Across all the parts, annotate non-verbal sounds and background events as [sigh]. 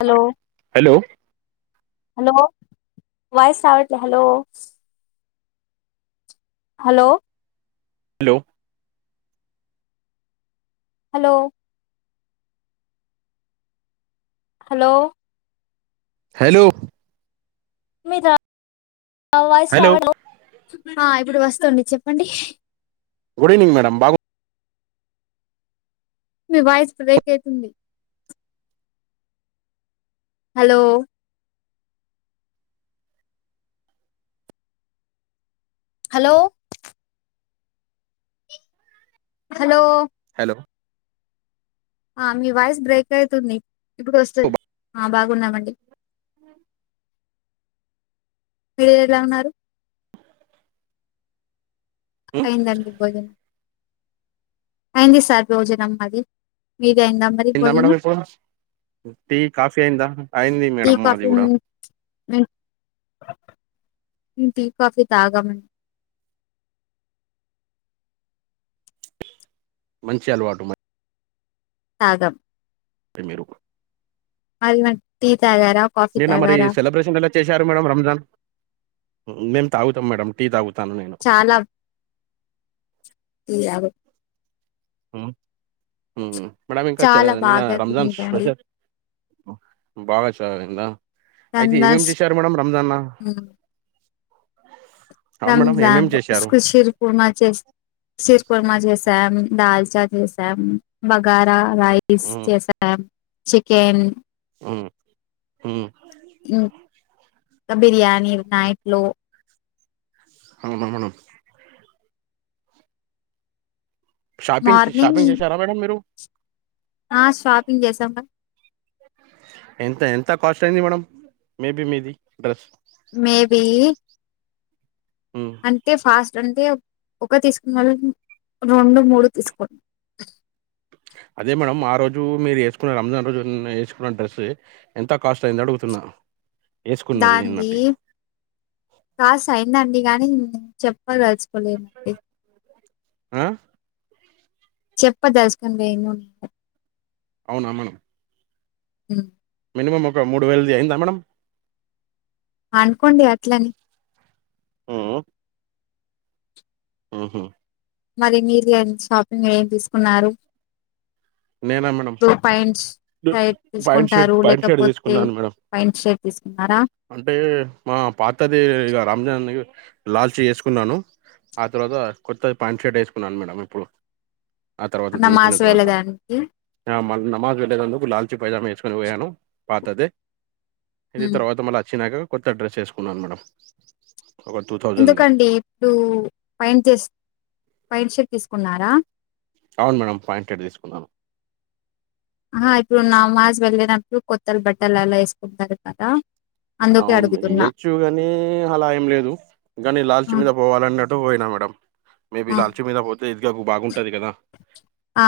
Hello hello hello voice రావట్లే hello hello hello hello hello hello మీ [inaudible] voice రా hello [inaudible] ర ఆ ఇప్పుడు వస్తుంది చెప్పండి గుడ్ ఈవినింగ్ మేడం బా మీ వాయిస్ బ్రేక్ అయితుంది హలో హలో హలో హలో ఆ మీ వాయిస్ బ్రేక్ అయితుంది ఇప్పుడు వస్తంది ఆ బాగున్నామండి [inaudible] మీరు ఎలా ఉన్నారు అయ్యింది అండి భోజనం అయింది సార్ భోజనం మాది మీది అయిందా మరి అయ్యిందా భోజనం మేడం [inaudible] టీ కాఫీ అయ్యింది మేడం మాది కూడా మేం ని టీ కాఫీ తాగమండి మంచి అలవాటు మ తాగం ఎం మీరు [unintelligible] కాఫీ నినా మరి తాగారా సెలబ్రేషన్ కలా చేశారు మేడం రంజాన్ మేము తాగుతాం మేడం టీ తాగు చాలా టీ తాగాం మ్ మేడం ఇంకా చాలా నిన బాగా రంజాన్ ఉందండి స్పెషల్ బాగా చాళ్ల అయితే రంజాన్ ఏమేం చేశారు మేడం రంజాన్న రంజాన్ చేశారు శిరు కుర్మా చేసం సిరు కుర్మా చేసాం దాల్చా చేసాం బగారా రైస్ చేసాం చికెన్ హుమ్మ్ హుమ్మ్ ఇ కా బిర్యానీ నైట్లో అవునా మేడమ్ షాపింగ్ మార్నింగ్ షాపింగ్ చేశారా మేడం మీరు ఆ షాపింగ్ చేసాం గ ఎంత ఎంత కాస్ట్ అయింది మేడం మేబి మీది డ్రెస్ మేబి అంటే ఫాస్ రంటే ఒక తీసుకున్నళ్ళు రెండు మూడు తీసుకో అదే మేడం ఆ రోజు మీరు ఎసుకున్న రంజాన్ రోజు వేసుకున్న డ్రెస్ ఎంత కాస్ట్ అయింది అడుగుతున్ న్న దంది కాస్ అయిందండి కానీ చెప్పదల్ కొలె నండి ఆ చెప్పదల్చు లేను అవునా మేడం మ్ మినిమం ఒక మూడు వేయిలది అఇందా మేడం అనుకోండి అట్లనే మ్మ్ అహ మరి మీరు షాపింగ్ లో ఏం తీసుకున్నారు నేనా మేడం టు పయింట్స్ డు- షైట్ పాయింట్ షర్ట్ తీసుకుంటారు పాయింట్ షర్ట్ లేకపోతే తీసుకున్నాను మేడం పయింట్ షర్ట్ తీసుకున్నారా అంటే మా పాతది ఇగ రాంజన్ లాల్చి వేసుకున్నాను ఆ తర్వాత కొత్తది ప్యాంట్ షర్ట్ వేసుకున్నాను మేడం ఇప్పుడు ఆ తర్వాత దించిన నమాజ్ వేళ తర్వాత దాన్ ఆ మళ్ నమాజ్ వెళ్ళేదందుకు లాల్చీ పైజామా వేసుకొని పోయాను పాతదే ఇది ఉమ్. తర్వాత మళ్ళ వచ్చినాక కొత్త డ్రెస్ వేసుకున్నాను మేడం ఒక టూ థౌజండ్ది ఎందుకండి ఇప్పుడు పైన్ చే ఫైన్ షర్ట్ తీసుకున్నారా అవును మేడం పాయింట్ షట్ తీసుకున్నాను ఆహ ఇప్పుడు నామాజ్ వెళ్ళినప్పుడు కొత్తల బట్టలు అలా వేసుకుంటారు కదా అందుకే అవును మే అడుగుతున్నా ఏయొచ్చుగాని అలా ఏం లేదు కానీ లాల్చి ఉమ్, మీద పోవాలన్నట్ ట్టు పోయినా మేడం మేబి ఉమ్, లాల్చి మీద పోతే ఇదిగకు బాగుంటది కదా ఆ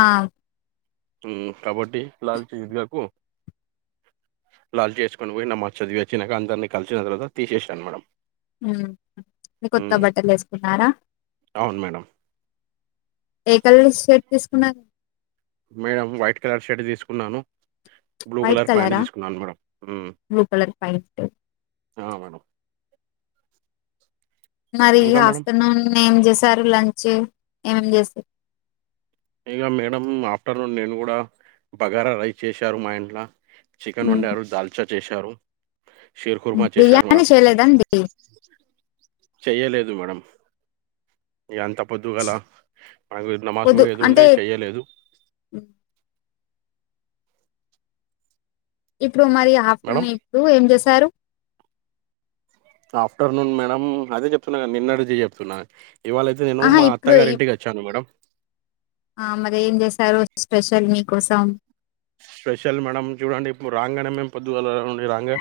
కాబట్టి లల్చీ ఇదుగాకు లల్చీ వేసుకొని పోయి నామజ్ చదివివ్ చిన్నగా అందరిని కలిసిన తర్వాత తీసేసాను మేడం ఆ హ మీ కొత్త మ్మ్ బట్టలేసుకున్నారా అవును మేడం ఏ కలస్ షర్ట్ తీసుకున్న మేడం వైట్ కలర్ షర్ట్ తీసుకున్నాను బ్లూ వైట్ కలర్ ప్యాంట్ కలరా తీసుకున్నాను మేడం మ్ బ్లూ కలర్ ప్యాంట్ ఆ మేడం మరి ఇగ ఇంకా మేడం ఆఫ్టర్ ర్నూన్ ఏం చేశారు లంచ్ ఏమేం చేస్ ఇగ మేడం ఆఫ్టర్నూన్ నేను కూడా బగారా రైస్ చేశారు మా ఇంట్ల చికెన్ వండారు దాల్చా చేశారు. షీర్ కుర్మా చేశారు బిర్యానీ మేడం చేయలేదండి, చెయ్యలేదు మేడం ఇ అంతా పొద్దు గల మనకు నమాజ్ పొద్దు ఏది అంటే ఉండే చెయలేదు, ఇప్పుడు మరి మేడం ఆఫ్టర్నూన్ ఇప్పుడు ఏం చేసారు. ఆఫ్టర్నూన్ మేడం అదే చెప్తున్నా నిన్నడిది చెప్తున్నా, ఇవాళైతే నేను ఆహా మా అత్త ఇప్పుడు గారి ఇ- ఇంటికి వచ్చాను మేడం ఆ మరి ఏం చేశారు స్పెషల్ మీ కోసం స్పెషల్ మేడం చూడండి ఇప్పుడు రాగానే మేము పొద్దుగాలం రాంగ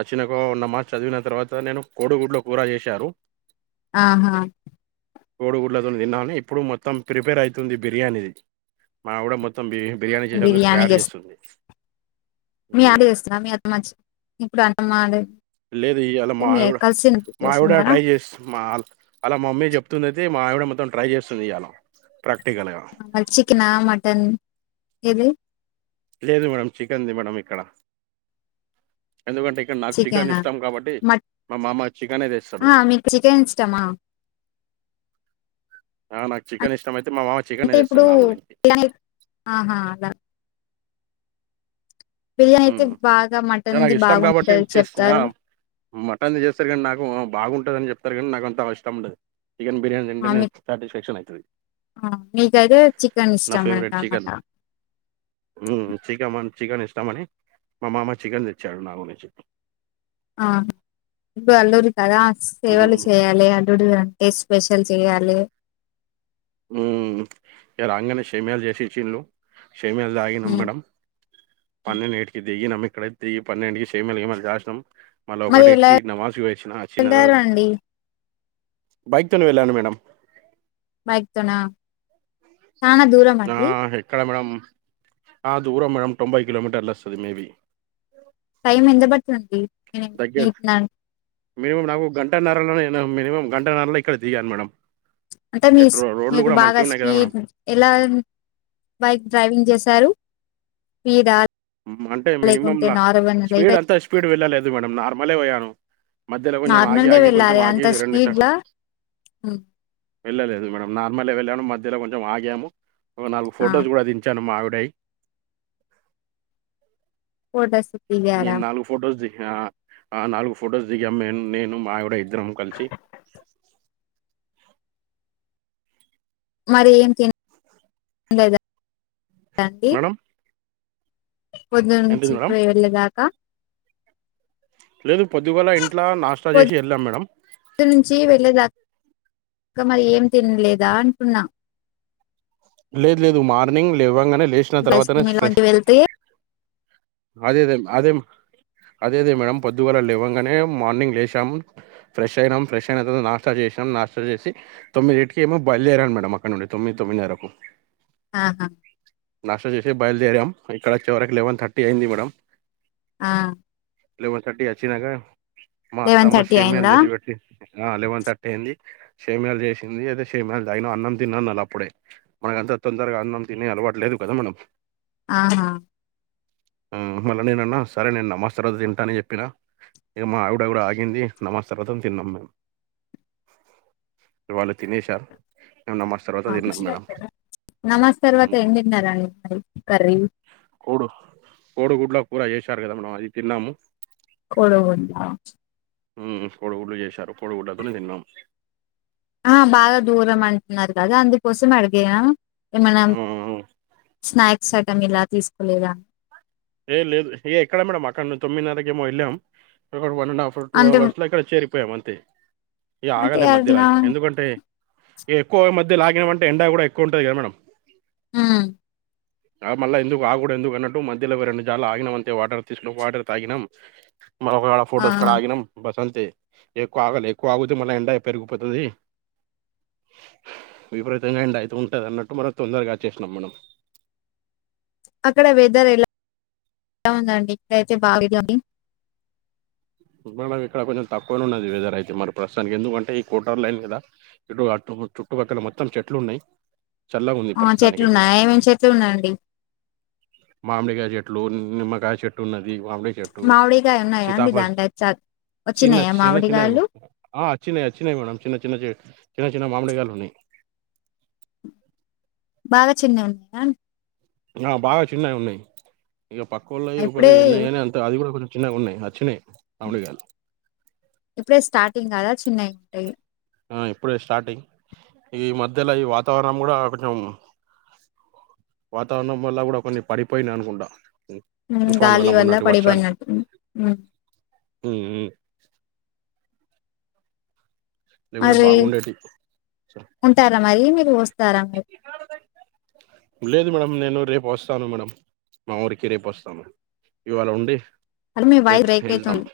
వచ్చినక నమాజ్ చదివిన తర్వాత నేను కోడుగుడ్లో కూర చేశారు, ఆహా కోడుగుడ్లతో తిన్నాని ఇప్పుడు మొత్తం ప్రిపేర్ అవుతుంది బిర్యానీది మా కూడా మొతం బిర్యానీ చేసేందుకు బిర్యానీ తయారు చేస్త చేస్తుంది. మీ మ్ ఆవిడ చేస్తాదా మీ అత్తమ్మ ఇప్పుడు అన్నమ్మ ఆడే లేదు అలా మావి మావిడ చేస్తున్నారా ట్రై చేస్త మా అలా మమ్మీ చెప్తుంది అయితే మా ఆవిడ మొత్తం ట్రై చేస్తుంది ఇయాలా ప్ర చికెనా మటన్ ఏది లేదు మేడం చికెంది మేడం ఇక్కడ ఎందుకంటే ఇక్కడ నాకు చికెన్ చికెనా ఇష్టాం కాబట్టి మట్ మా మామ్మ చికెనే ఆ, తెస్తాడు, మీకు చికెన్ [unintelligible] ఆ నాకు చికెన్ ఇష్టమై అంటే ఇప్పుడు ఆహా అలా బిర్యానీ అయితే ఉమ్ బాగా ఇగ నాకు మటన్ది బాగుంటుంది చెప్తారు, మటన్ చేస్తారు కానీ నాకు బాగుంటుదని చెప్తారు కానీ నాకు అంత ఇష్టం ఉండదు, చికెన్ బిర్యానీ ఆ, తింటనే సాటిస్ఫ్యాక్షన్ అయితది, మీకైతే చికెన్ నా ఇష్టం ఫేవరెట్ అన్నమట చికెన్ ఉమ్ చికెన్ చికెన్ ఇష్టంమని మా మామ చికెన్ తెచ్చాడు నా గురించి ఆ ఇప్పుడు అల్లుడు కదా ఉమ్ సేవలు చేయాలి అల్లుడు అంటే, స్పెషల్ చెయాలే, ఉ రాంగనే సేమియాలు చేసిచ్చీన్లు, సేమియాలు దాగినం ఉమ్ మేడం పన్నెండు ఇంటి కి దిగినం అక్కడఅయితే పన్నెంటికి సేమియాలు గిమియాలు వేసినం మళ ఒక మరి ఒకటి ఎలా ఇంటికి నమాజ కు పోయి వచ్చిన చూడు వెళ్లారు అండి బైక్ తోనే వెళ్ళాను మేడం బైక్ తోనా చానా దూరం ఆ అండి, ఎక్కడ మేడం ఆ దూరం మేడం తొంభై కిలోమీటర్ల వస్తది మేబి టైం ఎంత పడుతుందండి ఇటునుండి మినిమం నాకు గంటన్నరలో మినిమం గంటన్నరలో ఇక్కడ దిగాను మేడం అంటే మీ ఇటు రో- రోడ్లు మీకు కూడా బాగా మంచిగా ఉన్నాయి కదా మేడం స్పీడ్ ఎలా బైక్ డ్రైవింగ్ చేశారు, స్పీడా అంటే లేకుంటే మినిమంలా నార్మల్ స్పీడ్ అంతా స్పీడ్ వెళ్ళలేదు మేడం నార్మలే పోయాను, మధ్యలో కొంచెం ఆగి నార్మల్గా ఆగి కొంచం వెళ్ళాలి ఆగి అంత రెండు స్పీడ్ చష లా వెళ్ళలేదు మేడం నార్మల్ వెళ్ళాను మధ్యలో కొంచెం ఆగాము ఒక నాలుగు ఆ ఫొటోస్ కూడా దించాను మావి డై ఫొటోస్ నేను నాలుగు ఫోటోస్ ది ఆ ఆ నాలుగు ఫొటోస్ దిగాం మే నేను మాఆవిడా ఇద్దరం కలిసి, [unintelligible] మరి ఏం తినలేదాండి, మేడం పొద్దు నుంచి ఏంటిది మేడం పోయి వెళ్ళదాకా, లేదు పొద్దుగోల ఇంట్లా నాష్టా చేసి పొద్దు వెళ్ళాము మేడం ఇక మరి ఏం తినలేదా అంటున్నా లేదు లేదు మార్నింగ్ లే ఇవ్వంగానే లేచిన ఐస్ తర్వాతనే క్రీమ్ ఇలా ఫ్రెష్ కొంచెం వెళ్తే అదేదే అదే అదే అదే మేడం పొద్దువాేల లేవ్వగానే మార్నింగ్ లేసాం ఫ్రెష్ అయినాం ఫ్రెష్ అయిన త నాష్టా చేసాం నాష్టా చేసి తొమ్మిదిటుకి ఏమో బయలుదేరాను మేడం అక్క నుడి తొమ్మిది తమనా రక్కు ఆాహా నాష్ట చేససి బయలుదేరాం ఇక్కడ వ చిేవరకు లెవెన్ థర్టీ అయింది మేడం ఆ లెవెన్ థర్టీ వచ్చినాక మా లెవెన్ అత్తమ్మా థర్టీ సషేమలు అయిందా చేసి పెట్టి ఆ అలెవెన్ థర్టీ అయింది షేమయాలు చేసింది అయితే షేమయాలు తగిన అన్నం తిన్నానుళ్ అప్పుడే మనక అంతా తొందరగా అన్నం తిని అలవట్లేదు కదా మనం ఆహా మళ్ళా నేనన్నా సరేనే అన్న మాస్తర్ అ తంటా అని చెప్పిన ఇక మా ఆవిడ కూడా ఆగింది నమజ తర్వాతం తిన్నాం మేము వాళ్ళు తినసారు మేన్న మ తర్వాత తిన్నాం మేడం నమస్ తర్వాత ఏం తిన్నారడి మరి కర్రీ కోడుగుడ్లో కూడా చేశారు కదా మనం అది తిన్నాము కొవుంద కొడుగుళ్డ్ళలు చేశారు కొడుగుళ్డ్లతోని తిన్నాం ఆ బాగా దూరం అంటున్నారు కదా అందుకోసం అడిగాను ఏమనా స్నాక్స్ ఐటమ్ ఇలా తీసుకోలేదా ఏ లేదు ఏ ఎక్కడ మేడమ్ అక్కడ ను తొమ్మిదిన్నరకి ఏమో వెళ్ళాం వన్ అండ్ హాఫ్ టూ అంటే అవర్స్ లో ఇక్కడ చేరిపోయాం అంతే ఇ అంటే ఆగలి మధ్యలో అట్లా ఎందుకంటే ఎక్కువ మధ్య అ లాగిన అంటే ఎండా కూడా ఎక్కువ ఉంటది కదా మేడం హ ఆ మళ్ళ ఎందుకు ఆ కూడాడ ఎందుకు అన్నట్టు మంచి రెండు జ ఆగినం అంతే వాటర్ తీసుకు వాటర్ తాగినం మరొకవేళ ఆ. ఫొటోస్ కూడా ఆగినం బస్ అంత ఎక్కువ ఆగలి ఎక్కువ ఆగుతే మళ్ళ ఎంండ పెరిగిపోతుది విపరీతంగా అండి అయితు ఉంటంది అన్నట్టు మన తొందరగా చేసినాం మనం అక్కడ వెదర్ ఎలా ఎ ఉందండి ఇక్కడైతే బా మేడం ఇక్కడ కొంచెం తక్కువనే ఉన్నది వెజర్ అయితే మరి ప్రస్తుతానికి ఎందుకంటే ఈ కోటార్ లైన్ కదా ఇటు కటు చుట్టుపక్కల మొత్తం చెట్లు ఉన్నాయి చల్లగా ఉంది ఆ ప్రస్తుతానిక చెట్లు అయితే ఉన్నాయా ఏమేమి చెట్లు ఉన్నాయండి మామిడిగా చెట్టు నిమ్మకాయ చెట్టు ఉన్నది మామిడికాయ చెట్టు మామిడికాయ ఉన్నాయా అండి సితాఫర్ దాంట్లో చ చిన్న వచ్చినాయా చిన్న మామిడికాయలు చిన్నచ్చియి అచ్చిన్నా మేడం చిన్న చిన్న చి చిన్న చిన్న మామిడిగాలు ఉన్నాయి బాగా చిన్నవి ఉన్నాయా ఆ బాగా చిన్నవి ఉన్నాయి ఇక పక్క వాళ్ళయి ఒకళ ఇప్పుడే ఎ అంత అది కూడా కొంచ చిన్న ఉన్నాయి అచ్చినాయ్ ఇప్పుడే స్టార్టింగ్ కదా చిన్నవి ఉంటాయి ఆ ఇప్పుడే స్టార్టింగ్ ఈ మధ్యలో ఈ వాతావరణం కూడా కొంచెం వాతావరణం వల్ల కూడా కొన్ని పడిపోయినాయి అనుకుంటా ఉమ్, తుఫాను వల్ల గాలి మొన్నటి వర్షానికి పడిపోయినట్టు ఉమ్, లేకుంటే అరే బాగుండేటి ఉంటారా మరి మీరు వస్తారా మరి లేదు మేడమ్ నేను రేపు వస్తాను మేడం మా ఊరికి రేపు వస్తాను ఇవాళ ఉండి హలో మీ వాయిస్ రేపు బ్రేక్ వెళ్తాం అయితాంది.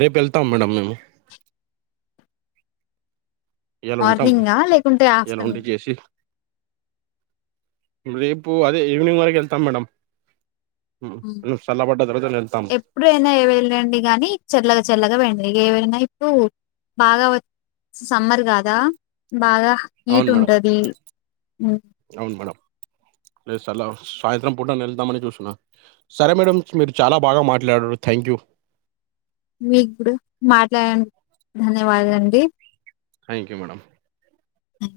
రేపెళ్తాం మేడం మేము ఈయాల ఉంటాం. మార్నింగా లేకుంటే ఈయాల ఉండి ఆఫ్టర్నూన్ చేసి, రేపు అదే ఈవినింగ్ వరకు ఎళ్తాం మేడం. మ్ ఉమ్, నువ్ సళ్ళబడ్డద ఎప్పుడైనా ఏ వెళ్ళండి గానీ చల్లగా చల్లగా పోయండి ఇగ ఏవైనా ఇప్పు బాగా వ సమ్మర్ కాదా బాగా అవును హీట్ మేడం ఉంటది. మ్ రే సరళ సాయంత్రం పూటన ఎళ్దామని చూస్తున్నా సరే మేడమ్ మీరు చాలా బాగ మాట్లాడరు థ్యాంక్ యూ. మీకుడ మాట్లాడన్ ధన్యవాదాలండి. Thank you madam. అ